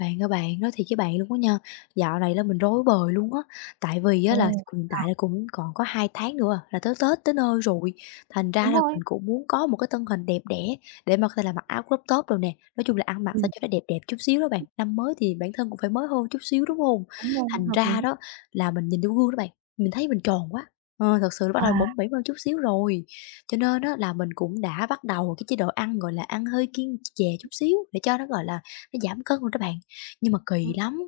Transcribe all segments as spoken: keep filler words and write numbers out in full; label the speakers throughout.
Speaker 1: Bạn ơi bạn, nói thiệt với bạn luôn á nha, dạo này là mình rối bời luôn á, tại vì á là
Speaker 2: Ồ.
Speaker 1: hiện tại là cũng còn có hai tháng nữa à, là tới Tết tới nơi rồi, thành ra
Speaker 2: Đúng
Speaker 1: là mình
Speaker 2: rồi.
Speaker 1: cũng muốn có một cái thân hình đẹp đẽ để mà có thể là mặc áo crop top rồi nè, nói chung là ăn mặc sao
Speaker 2: Ừm.
Speaker 1: cho nó đẹp đẹp chút xíu đó bạn, năm mới thì bản thân cũng phải mới hơn chút xíu, đúng không?
Speaker 2: Đúng rồi,
Speaker 1: Thành
Speaker 2: hợp
Speaker 1: ra
Speaker 2: lý.
Speaker 1: đó là mình nhìn vô gương đó bạn, mình thấy mình tròn quá, ờ, thật sự là bắt
Speaker 2: À.
Speaker 1: đầu bỏng bẻn hơn chút xíu rồi, cho nên á là mình cũng đã bắt đầu cái chế độ ăn, gọi là, ăn hơi kiêng chè chút xíu để cho nó, gọi là, nó giảm cân rồi đó bạn. Nhưng mà kỳ
Speaker 2: Ừm.
Speaker 1: lắm,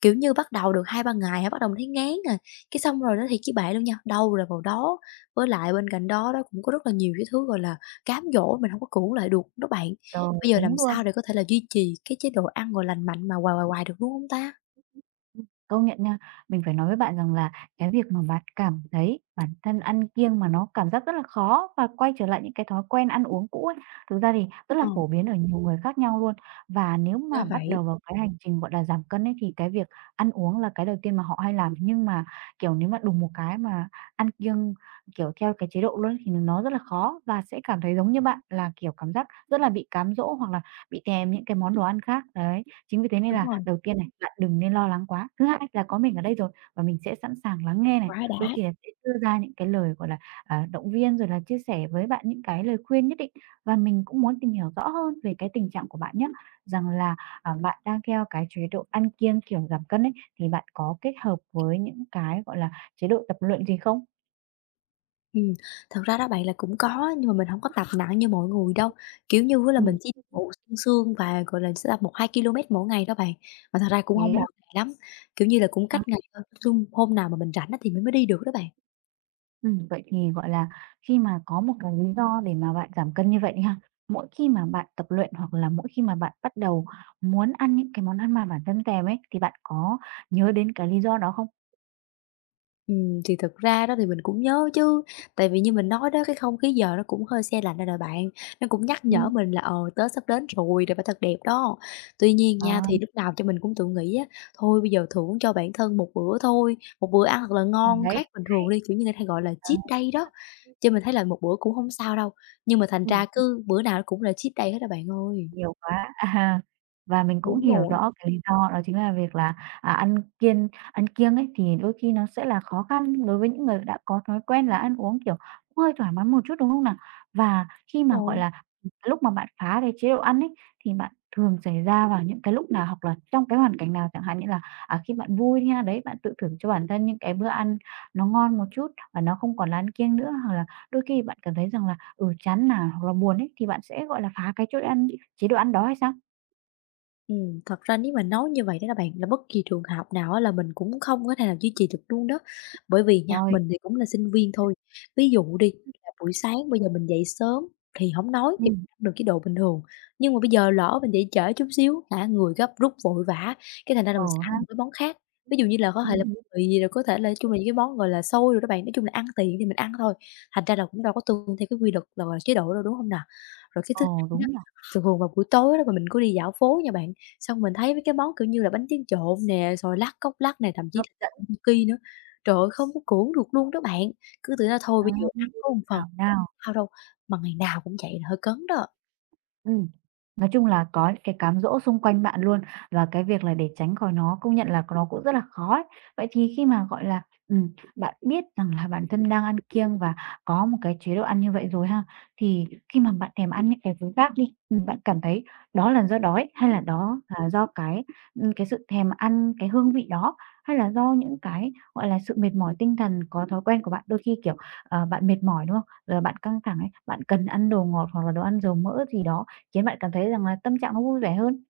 Speaker 1: kiểu như, bắt đầu được hai ba ngày hả, bắt đầu mình thấy ngán rồi cái xong rồi đó thì với bạn luôn nha, đâu rồi vào đó. Với lại bên cạnh đó đó cũng có rất là nhiều cái thứ, gọi là, cám dỗ mình không có cưỡng lại được đó bạn.
Speaker 2: Trời.
Speaker 1: Bây giờ làm
Speaker 2: Đúng luôn.
Speaker 1: sao để có thể là duy trì cái chế độ ăn, rồi lành mạnh mà hoài, hoài, hoài được, đúng không ta?
Speaker 2: Ừm, công nhận nha. Mình phải nói với bạn rằng là cái việc mà bạn cảm thấy bản thân ăn kiêng mà nó cảm giác rất là khó và quay trở lại những cái thói quen ăn uống cũ ấy, thực ra thì rất
Speaker 1: Ờ,
Speaker 2: là phổ biến ở nhiều người khác nhau luôn. Và nếu
Speaker 1: ra
Speaker 2: mà bắt
Speaker 1: vậy.
Speaker 2: đầu vào cái hành trình, gọi là, giảm cân ấy, thì cái việc ăn uống là cái đầu tiên mà họ hay làm. Nhưng mà, kiểu, nếu mà đùng một cái mà ăn kiêng, kiểu, theo cái chế độ luôn ấy, thì nó rất là khó và sẽ cảm thấy giống như bạn là, kiểu, cảm giác rất là bị cám dỗ hoặc là bị thèm những cái món đồ ăn khác, đấy. Chính vì thế nên
Speaker 1: Đúng
Speaker 2: là
Speaker 1: rồi,
Speaker 2: đầu tiên này, bạn đừng nên lo lắng quá. Thứ hai là có mình ở đây rồi và mình sẽ sẵn sàng lắng nghe này,
Speaker 1: quá
Speaker 2: đôi
Speaker 1: đã.
Speaker 2: khi là sẽ đưa ra những cái lời, gọi là, à, động viên rồi là chia sẻ với bạn những cái lời khuyên nhất định. Và mình cũng muốn tìm hiểu rõ hơn về cái tình trạng của bạn nhé rằng là, à, bạn đang theo cái chế độ ăn kiêng kiểu giảm cân ấy, thì bạn có kết hợp với những cái, gọi là, chế độ tập luyện gì không?
Speaker 1: Ừm, thật ra đó bạn là cũng có nhưng mà mình không có tập nặng như mọi người đâu, kiểu như á là
Speaker 2: Ừm,
Speaker 1: mình chỉ bộ xương xương và, gọi là, sẽ tập một hai ki-lô-mét mỗi ngày đó bạn, mà thật ra cũng không
Speaker 2: vậy á.
Speaker 1: mỗi ngày lắm, kiểu như là, cũng cách ngày thôi, nói chung hôm nào mà mình rảnh á thì mình mới đi được đó bạn.
Speaker 2: Ừm, vậy thì, gọi là, khi mà có một cái lý do để mà bạn giảm cân như vậy đi ha, mỗi khi mà bạn tập luyện hoặc là mỗi khi mà bạn bắt đầu muốn ăn những cái món ăn mà bản thân thèm ấy, thì bạn có nhớ đến cái lý do đó không?
Speaker 1: Ừm, thì thực ra đó thì mình cũng nhớ chứ, tại vì như mình nói đó, cái không khí giờ nó cũng hơi se lạnh rồi nè bạn, nó cũng nhắc nhở
Speaker 2: Ừm.
Speaker 1: mình là, ờ, Tết sắp đến rồi rồi phải thật đẹp đó. Tuy nhiên
Speaker 2: Ờ,
Speaker 1: nha, thì lúc nào cho mình cũng tự nghĩ á, thôi bây giờ thưởng cho bản thân một bữa thôi, một bữa ăn thật là ngon
Speaker 2: đấy,
Speaker 1: khác bình thường
Speaker 2: đấy,
Speaker 1: đi, kiểu như, người ta hay gọi là
Speaker 2: ờ.
Speaker 1: cheat day đó, cho mình thấy là một bữa cũng không sao đâu, nhưng mà thành
Speaker 2: Ừm.
Speaker 1: ra cứ bữa nào nó cũng là cheat day hết á bạn ơi.
Speaker 2: Nhiều quá, à, và mình cũng
Speaker 1: Đúng
Speaker 2: hiểu
Speaker 1: rồi,
Speaker 2: rõ cái lý do đó chính là việc là, à, ăn kiêng ăn kiêng ấy thì đôi khi nó sẽ là khó khăn đối với những người đã có thói quen là ăn uống, kiểu, cũng hơi thoải mái một chút, đúng không nào? Và khi
Speaker 1: đúng
Speaker 2: mà, gọi
Speaker 1: rồi.
Speaker 2: là, lúc mà bạn phá cái chế độ ăn ấy, thì bạn thường xảy ra vào những cái lúc nào hoặc là trong cái hoàn cảnh nào? Chẳng hạn như là, à, khi bạn vui nha, đấy, bạn tự thưởng cho bản thân những cái bữa ăn nó ngon một chút và nó không còn là ăn kiêng nữa, hoặc là đôi khi bạn cảm thấy rằng là Ừ, chán nản hoặc là buồn ấy, thì bạn sẽ, gọi là, phá cái chỗ ăn chế độ ăn đó hay sao?
Speaker 1: Ừm, thật ra nếu mà nói như vậy đó là bạn, là bất kỳ trường học nào á là mình cũng không có thể nào duy trì được luôn đó. Bởi vì nha,
Speaker 2: Rồi.
Speaker 1: mình thì cũng là sinh viên thôi. Ví dụ đi, là buổi sáng bây giờ mình dậy sớm thì không nói thì
Speaker 2: Ừm.
Speaker 1: được cái độ bình thường, nhưng mà bây giờ lỡ mình dậy trễ chút xíu, cả người gấp rút vội vã, cái thành ra là
Speaker 2: Ờ
Speaker 1: mình sẽ ăn
Speaker 2: ha.
Speaker 1: một cái món khác. Ví dụ như là có thể là
Speaker 2: Ừm.
Speaker 1: bánh mì, gì, rồi có thể là nói chung là những cái món, gọi là, xôi rồi các bạn, nói chung là ăn tiện thì mình ăn thôi, thành ra là cũng đâu có tuân theo cái quy luật là chế độ đâu, đúng không nào? Rồi cái thứ
Speaker 2: Ờ,
Speaker 1: hai
Speaker 2: đúng
Speaker 1: á,
Speaker 2: nhỉ.
Speaker 1: thường thường vào buổi tối đó mà mình có đi dạo phố nha bạn, xong mình thấy mấy cái món, kiểu như là, bánh tráng trộn nè, rồi lắc cốc lắc này thậm chí
Speaker 2: Hấp
Speaker 1: là
Speaker 2: dẫn.
Speaker 1: takoyaki nữa. Trời ơi, không có cưỡng được luôn đó bạn, cứ tưởng là thôi
Speaker 2: Đó,
Speaker 1: bây giờ ăn có một phần,
Speaker 2: thảo nào.
Speaker 1: sao đâu, mà ngày nào cũng vậy là hơi cấn đó.
Speaker 2: Ừm, nói chung là có những cái cám dỗ xung quanh bạn luôn, và cái việc là để tránh khỏi nó công nhận là nó cũng rất là khó ấy. Vậy thì khi mà, gọi là, ừm, bạn biết rằng là bản thân đang ăn kiêng và có một cái chế độ ăn như vậy rồi ha, thì khi mà bạn thèm ăn những cái thứ khác đi, ừm, bạn cảm thấy đó là do đói hay là đó là do cái, ừm, cái sự thèm ăn cái hương vị đó, hay là do những cái, gọi là, sự mệt mỏi tinh thần có thói quen của bạn? Đôi khi, kiểu, ờ, bạn mệt mỏi, đúng không? Rồi bạn căng thẳng ấy, bạn cần ăn đồ ngọt hoặc là đồ ăn dầu mỡ gì đó khiến bạn cảm thấy rằng là tâm trạng nó vui vẻ hơn.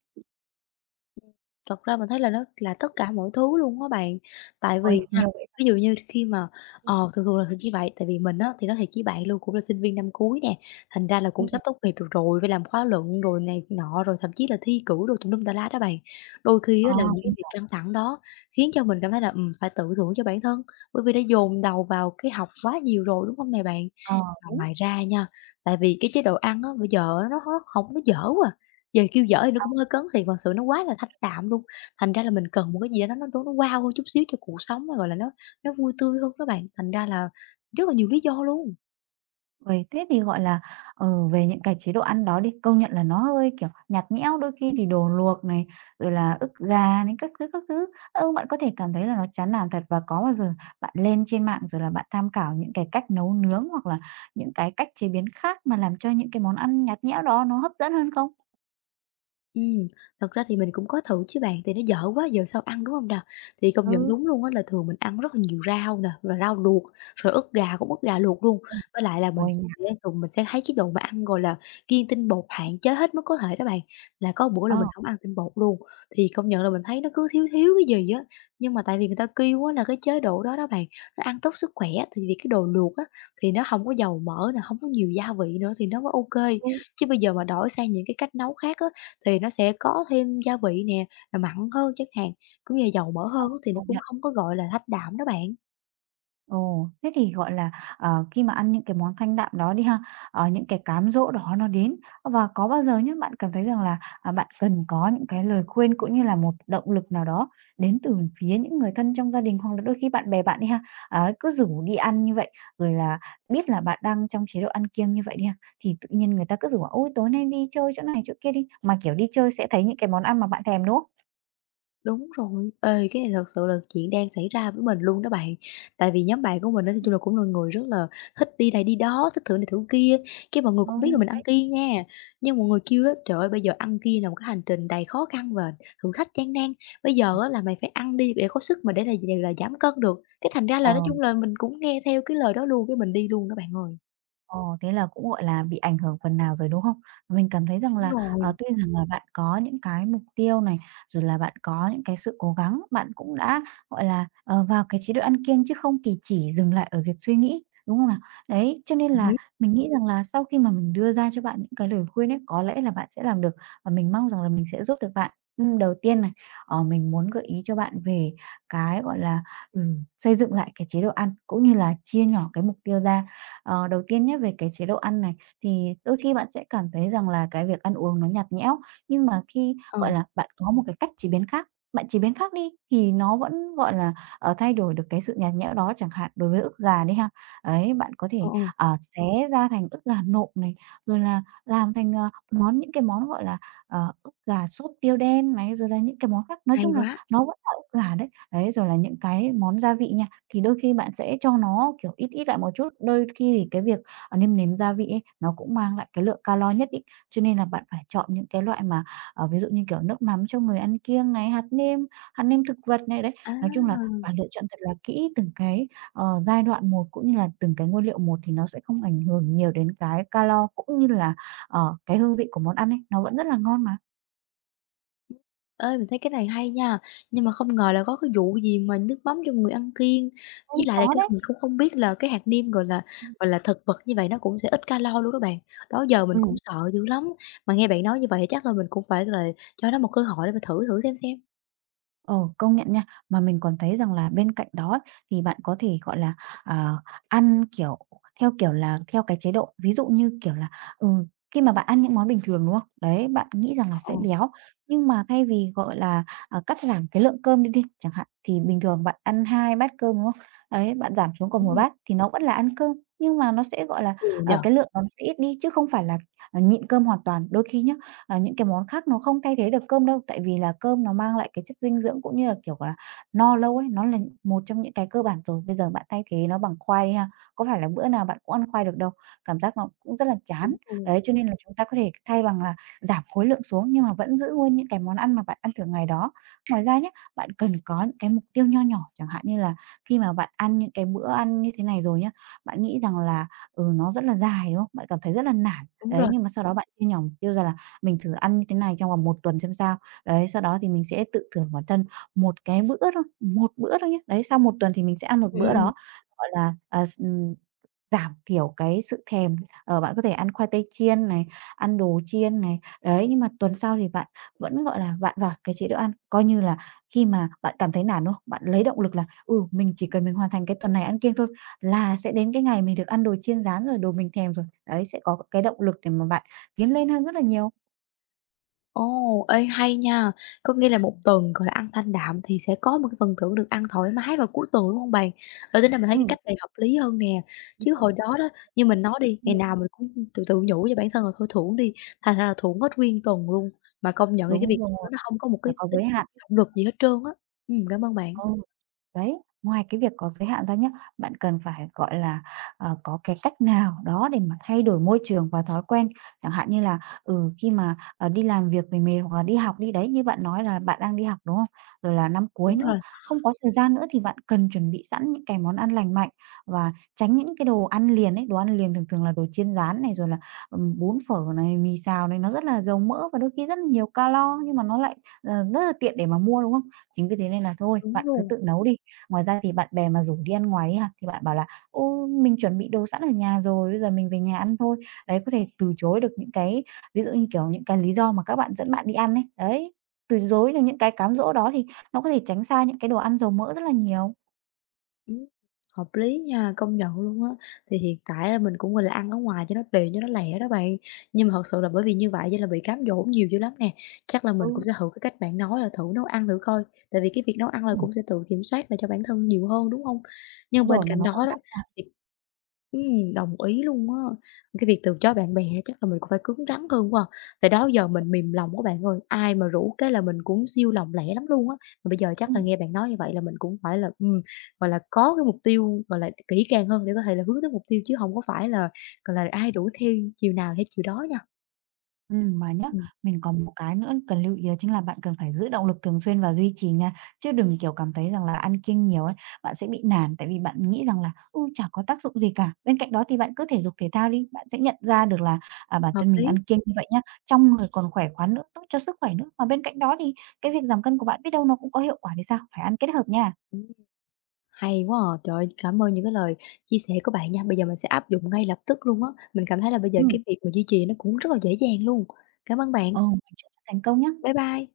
Speaker 1: Thật ra mình thấy là nó là tất cả mọi thứ luôn á bạn. Tại
Speaker 2: Ôi,
Speaker 1: vì nha,
Speaker 2: nhiều vậy.
Speaker 1: ví dụ như khi mà ờ, thường thường là thì như vậy, tại vì mình á, thì nói thiệt với bạn luôn cũng là sinh viên năm cuối nè, thành ra là cũng
Speaker 2: Ừm.
Speaker 1: sắp tốt nghiệp được rồi, phải làm khóa luận rồi này nọ, rồi thậm chí là thi cử rồi tùm lum tà lá đó bạn. Đôi khi
Speaker 2: Ờ,
Speaker 1: á là những cái
Speaker 2: mình
Speaker 1: việc
Speaker 2: hiểu.
Speaker 1: căng thẳng đó khiến cho mình cảm thấy là, ừm, phải tự thưởng cho bản thân, bởi vì đã dồn đầu vào cái học quá nhiều rồi, đúng không nè bạn?
Speaker 2: Ờ,
Speaker 1: Mà
Speaker 2: đúng.
Speaker 1: ngoài ra nha, tại vì cái chế độ ăn á, bây giờ á nó nó hổng nó dở quá, giờ kêu dở thì nó cũng hơi cấn thiệt, mà sự nó quá là thanh đạm luôn, thành ra là mình cần một cái gì đó nó nó nó wow hơn chút xíu cho cuộc sống, gọi là, nó nó vui tươi hơn đó bạn, thành ra là rất là nhiều lý do luôn.
Speaker 2: Rồi thế thì, gọi là, ừ, về những cái chế độ ăn đó đi, công nhận là nó hơi, kiểu, nhạt nhẽo, đôi khi thì đồ luộc này, rồi là ức gà này các thứ, các thứ. Ừ, bạn có thể cảm thấy là nó chán nản thật và có bao giờ bạn lên trên mạng rồi là bạn tham khảo những cái cách nấu nướng hoặc là những cái cách chế biến khác mà làm cho những cái món ăn nhạt nhẽo đó nó hấp dẫn hơn không?
Speaker 1: Ừm, thật ra thì mình cũng có thử chứ bạn, thì nó dở quá giờ sao ăn, đúng không nào? Thì công nhận
Speaker 2: Ừ.
Speaker 1: đúng luôn á là thường mình ăn rất là nhiều rau nè, rồi rau luộc, rồi ức gà cũng ức gà luộc luôn.
Speaker 2: Ừm.
Speaker 1: Với lại là mình
Speaker 2: Ôi
Speaker 1: sẽ
Speaker 2: nha.
Speaker 1: thường mình sẽ thấy cái độ mà ăn, gọi là, kiêng tinh bột hạn chế hết mức có thể đó bạn, là có bữa là
Speaker 2: Ờ,
Speaker 1: mình không ăn tinh bột luôn. Thì công nhận là mình thấy nó cứ thiếu thiếu cái gì á, nhưng mà tại vì người ta kêu á là cái chế độ đó đó bạn, nó ăn tốt sức khỏe, thì vì cái đồ luộc á thì nó không có dầu mỡ nè, không có nhiều gia vị nữa thì nó mới ok.
Speaker 2: ừ,
Speaker 1: Chứ bây giờ mà đổi sang những cái cách nấu khác á thì nó sẽ có thêm gia vị nè, là mặn hơn chẳng hạn, cũng như là dầu mỡ hơn á thì nó
Speaker 2: công
Speaker 1: cũng
Speaker 2: nhận.
Speaker 1: không có, gọi là, thách đạm đó bạn.
Speaker 2: Ồ, thế thì, gọi là, ờ, khi mà ăn những cái món thanh đạm đó đi ha, ờ, những cái cám dỗ đó nó đến, và có bao giờ nhé bạn cảm thấy rằng là, à, bạn cần có những cái lời khuyên cũng như là một động lực nào đó đến từ phía những người thân trong gia đình hoặc là đôi khi bạn bè bạn đi ha, ấy, cứ rủ đi ăn như vậy, rồi là biết là bạn đang trong chế độ ăn kiêng như vậy đi ha, thì tự nhiên người ta cứ rủ: bảo, "Ôi, tối nay đi chơi chỗ này chỗ kia đi." Mà, kiểu, đi chơi sẽ thấy những cái món ăn mà bạn thèm, đúng không?
Speaker 1: Đúng rồi, ê, cái này thật sự là chuyện đang xảy ra với mình luôn đó bạn. Tại vì nhóm bạn của mình á, nói chung là cũng là người rất là thích đi này đi đó, thích thử này thử kia, cái mọi người cũng biết là
Speaker 2: Đúng.
Speaker 1: mình ăn kiêng nha, nhưng mọi người kêu đó: "Trời ơi, bây giờ ăn kiêng là một cái hành trình đầy khó khăn và thử thách gian nan, bây giờ á là mày phải ăn đi để có sức mà để là để là giảm cân được." Cái thành ra
Speaker 2: Ờ.
Speaker 1: là nói chung là mình cũng nghe theo cái lời đó luôn, cái mình đi luôn đó bạn ơi.
Speaker 2: Ồ, thế là cũng, gọi là, bị ảnh hưởng phần nào rồi, đúng không? Mình cảm thấy rằng
Speaker 1: Đúng
Speaker 2: là, ờ,
Speaker 1: rồi,
Speaker 2: tuy rằng là bạn có những cái mục tiêu này, rồi là bạn có những cái sự cố gắng, bạn cũng đã, gọi là, ờ, vào cái chế độ ăn kiêng chứ không kỳ chỉ dừng lại ở việc suy nghĩ, đúng không nào? Đấy, cho nên
Speaker 1: đồng
Speaker 2: là
Speaker 1: ý.
Speaker 2: mình nghĩ rằng là sau khi mà mình đưa ra cho bạn những cái lời khuyên ấy, có lẽ là bạn sẽ làm được và mình mong rằng là mình sẽ giúp được bạn. Ừm, đầu tiên này, ờ, mình muốn gợi ý cho bạn về cái, gọi là, ừm, xây dựng lại cái chế độ ăn cũng như là chia nhỏ cái mục tiêu ra. Ờ, đầu tiên nhé về cái chế độ ăn này, thì đôi khi bạn sẽ cảm thấy rằng là cái việc ăn uống nó nhạt nhẽo, nhưng mà khi,
Speaker 1: Ờ,
Speaker 2: gọi là, bạn có một cái cách chế biến khác, bạn chế biến khác đi thì nó vẫn, gọi là, ờ, thay đổi được cái sự nhạt nhẽo đó. Chẳng hạn đối với ức gà đi ha, ấy, bạn có
Speaker 1: ừ,
Speaker 2: thể,
Speaker 1: ừ,
Speaker 2: ờ, xé ra thành ức gà nộm này, rồi là làm thành, ờ, món những cái món, gọi là, ờ, ức gà sốt tiêu đen này, rồi là những cái món khác. Nói
Speaker 1: hay
Speaker 2: chung là
Speaker 1: quá.
Speaker 2: nó vẫn là ức gà đấy, đấy, rồi là những cái món gia vị nha, thì đôi khi bạn sẽ cho nó, kiểu, ít ít lại một chút, đôi khi thì cái việc, à, nêm nếm gia vị ấy, nó cũng mang lại cái lượng calo nhất định, cho nên là bạn phải chọn những cái loại mà, ờ, ví dụ như, kiểu, nước mắm cho người ăn kiêng này, hạt nêm, hạt nêm thực vật này, đấy.
Speaker 1: À!
Speaker 2: Nói chung là bạn lựa chọn thật là kỹ từng cái, ờ, giai đoạn một cũng như là từng cái nguyên liệu một thì nó sẽ không ảnh hưởng nhiều đến cái calo cũng như là, ờ, cái hương vị của món ăn ấy, nó vẫn rất là ngon mà.
Speaker 1: Ơi mình thấy cái này hay nha, nhưng mà không ngờ là có cái vụ gì mà nước mắm cho người ăn kiêng, chỉ
Speaker 2: Cũng
Speaker 1: lại là
Speaker 2: có
Speaker 1: cái
Speaker 2: đấy.
Speaker 1: mình cũng không biết là cái hạt niêm, gọi là, gọi là, thực vật như vậy nó cũng sẽ ít calo luôn đó bạn. Đó giờ mình
Speaker 2: Ừ.
Speaker 1: cũng sợ dữ lắm, mà nghe bạn nói như vậy chắc là mình cũng phải là cho nó một cơ hội để mà thử thử xem xem.
Speaker 2: Ồ, công nhận nha. Mà mình còn thấy rằng là bên cạnh đó thì bạn có thể, gọi là, ờ, ăn, kiểu, theo kiểu là theo cái chế độ, ví dụ như, kiểu là, ừ, khi mà bạn ăn những món bình thường, đúng không? Đấy, bạn nghĩ rằng là
Speaker 1: Ờ,
Speaker 2: sẽ béo, nhưng mà thay vì, gọi là, à, cắt giảm cái lượng cơm đi đi chẳng hạn, thì bình thường bạn ăn hai bát cơm, đúng không? Đấy, bạn giảm xuống còn
Speaker 1: đúng
Speaker 2: một
Speaker 1: rồi,
Speaker 2: bát thì nó vẫn là ăn cơm, nhưng mà nó sẽ, gọi là,
Speaker 1: ừ nhỉ,
Speaker 2: ờ, cái lượng nó sẽ ít đi chứ không phải là, à, nhịn cơm hoàn toàn. Đôi khi nhá, à, những cái món khác nó không thay thế được cơm đâu. Tại vì là cơm nó mang lại cái chất dinh dưỡng cũng như là, kiểu là, no lâu ấy, nó là một trong những cái cơ bản rồi. Bây giờ bạn thay thế nó bằng khoai ha, có phải là bữa nào bạn cũng ăn khoai được đâu, cảm giác nó cũng rất là chán.
Speaker 1: ừ,
Speaker 2: Đấy, cho nên là chúng ta có thể thay bằng là giảm khối lượng xuống nhưng mà vẫn giữ nguyên những cái món ăn mà bạn ăn thường ngày đó. Ngoài ra nhé, bạn cần có những cái mục tiêu nho nhỏ, chẳng hạn như là khi mà bạn ăn những cái bữa ăn như thế này rồi nhé, bạn nghĩ rằng là, ừ, nó rất là dài, đúng không? Bạn cảm thấy rất là nản.
Speaker 1: đúng
Speaker 2: Đấy,
Speaker 1: rồi.
Speaker 2: nhưng mà sau đó bạn chia nhỏ mục tiêu ra là mình thử ăn như thế này trong vòng một tuần xem sao. Đấy, sau đó thì mình sẽ tự thưởng bản thân một cái bữa thôi, một bữa thôi nhé. Đấy, sau một tuần thì mình sẽ ăn một
Speaker 1: Ừm, ừm,
Speaker 2: bữa
Speaker 1: ừm.
Speaker 2: đó, gọi là, à, s ừm, giảm thiểu cái sự thèm. Ờ, bạn có thể ăn khoai tây chiên này, ăn đồ chiên này, đấy, nhưng mà tuần sau thì bạn vẫn, gọi là, bạn vào cái chế độ ăn, coi như là khi mà bạn cảm thấy nản, đúng không? Bạn lấy động lực là, ừ, mình chỉ cần mình hoàn thành cái tuần này ăn kiêng thôi là sẽ đến cái ngày mình được ăn đồ chiên rán rồi, đồ mình thèm rồi. Đấy, sẽ có cái động lực để mà bạn tiến lên hơn rất là nhiều.
Speaker 1: Ồ, ê, hay nha! Có nghĩa là một tuần, gọi là, ăn thanh đạm thì sẽ có một cái phần thưởng được ăn thoải mái vào cuối tuần, đúng không bạn? Ê, tính ra mình thấy cái
Speaker 2: Ừm.
Speaker 1: cách này hợp lý hơn nè, chứ hồi đó đó, như mình nói đi, ngày
Speaker 2: Ừm,
Speaker 1: nào mình cũng tự tự nhủ cho bản thân là thôi thưởng đi, thành ra là thưởng hết nguyên tuần luôn, mà công nhận thì cái việc
Speaker 2: đúng
Speaker 1: đó
Speaker 2: rồi,
Speaker 1: nó không có một cái
Speaker 2: phải có
Speaker 1: tính
Speaker 2: giới
Speaker 1: động
Speaker 2: hạn.
Speaker 1: lực gì hết trơn á. Ừm, cảm ơn bạn.
Speaker 2: Ừ. Đấy, ngoài cái việc có giới hạn ra nhé bạn cần phải, gọi là, ờ, có cái cách nào đó để mà thay đổi môi trường và thói quen. Chẳng hạn như là, ừ, khi mà, ờ, đi làm việc về mệt hoặc là đi học đi, đấy, như bạn nói là bạn đang đi học, đúng không? Rồi là năm cuối
Speaker 1: Đúng
Speaker 2: nữa,
Speaker 1: rồi,
Speaker 2: không có thời gian nữa thì bạn cần chuẩn bị sẵn những cái món ăn lành mạnh và tránh những cái đồ ăn liền ấy. Đồ ăn liền thường thường là đồ chiên rán này, rồi là, ừm, bún phở này, mì xào này, nó rất là giàu mỡ và đôi khi rất là nhiều calo nhưng mà nó lại, ờ, rất là tiện để mà mua, đúng không? Chính vì thế nên là thôi,
Speaker 1: đúng
Speaker 2: bạn cứ
Speaker 1: luôn.
Speaker 2: tự nấu đi. Ngoài ra thì bạn bè mà rủ đi ăn ngoài ấy ha, thì bạn bảo là "Ô, mình chuẩn bị đồ sẵn ở nhà rồi, bây giờ mình về nhà ăn thôi." Đấy, có thể từ chối được những cái ví dụ như, kiểu, những cái lý do mà các bạn dẫn bạn đi ăn ấy, đấy, từ chối được những cái cám dỗ đó thì nó có thể tránh xa những cái đồ ăn dầu mỡ rất là nhiều.
Speaker 1: Ừm, hợp lý nha, công nhận luôn á. Thì hiện tại là mình cũng, gọi là, ăn ở ngoài cho nó tiện, cho nó lẹ đó bạn. Nhưng mà thật sự là bởi vì như vậy nên là bị cám dỗ nhiều dữ lắm nè. Chắc là mình cũng
Speaker 2: Ừ.
Speaker 1: sẽ thử cái cách bạn nói là thử nấu ăn thử coi, tại vì cái việc nấu ăn là cũng sẽ tự kiểm soát lại cho bản thân nhiều hơn, đúng không? Nhưng
Speaker 2: Đúng
Speaker 1: bên
Speaker 2: rồi, mà
Speaker 1: cạnh
Speaker 2: nó
Speaker 1: đó
Speaker 2: còn.
Speaker 1: đó thì ừm, đồng ý luôn á. Cái việc từ chối bạn bè chắc là mình cũng phải cứng rắn hơn quá à. Tại đó giờ mình mềm lòng quá bạn ơi, ai mà rủ cái là mình cũng siêu lòng lẻ lắm luôn á. Mà bây giờ chắc là
Speaker 2: Ừm.
Speaker 1: nghe bạn nói như vậy là mình cũng phải là, ừm, gọi là, có cái mục tiêu, gọi là, kỹ càng hơn để có thể là hướng tới mục tiêu chứ không có phải là, gọi là, ai đuổi theo chiều nào theo chiều đó nha.
Speaker 2: Ừ mà nhá,
Speaker 1: Ừm,
Speaker 2: mình còn một cái nữa cần lưu ý đó chính là bạn cần phải giữ động lực thường xuyên và duy trì nha, chứ đừng, kiểu, cảm thấy rằng là ăn kiêng nhiều ấy, bạn sẽ bị nản, tại vì bạn nghĩ rằng là, ừ, chả có tác dụng gì cả. Bên cạnh đó thì bạn cứ thể dục thể thao đi, bạn sẽ nhận ra được là, à, bản
Speaker 1: hợp
Speaker 2: thân mình
Speaker 1: lý.
Speaker 2: ăn kiêng như vậy nhá, trong rồi còn khỏe khoắn nữa, tốt cho sức khỏe nữa. Mà bên cạnh đó thì cái việc giảm cân của bạn biết đâu nó cũng có hiệu quả thì sao? Phải ăn kết hợp nha.
Speaker 1: Ừm, hay quá à. Trời ơi, cảm ơn những cái lời chia sẻ của bạn nha. Bây giờ mình sẽ áp dụng ngay lập tức luôn á. Mình cảm thấy là bây giờ
Speaker 2: Ừm,
Speaker 1: cái việc mà duy trì nó cũng rất là dễ dàng luôn. Cảm ơn bạn.
Speaker 2: ừ, chúc bạn thành công nhá.
Speaker 1: Bye bye.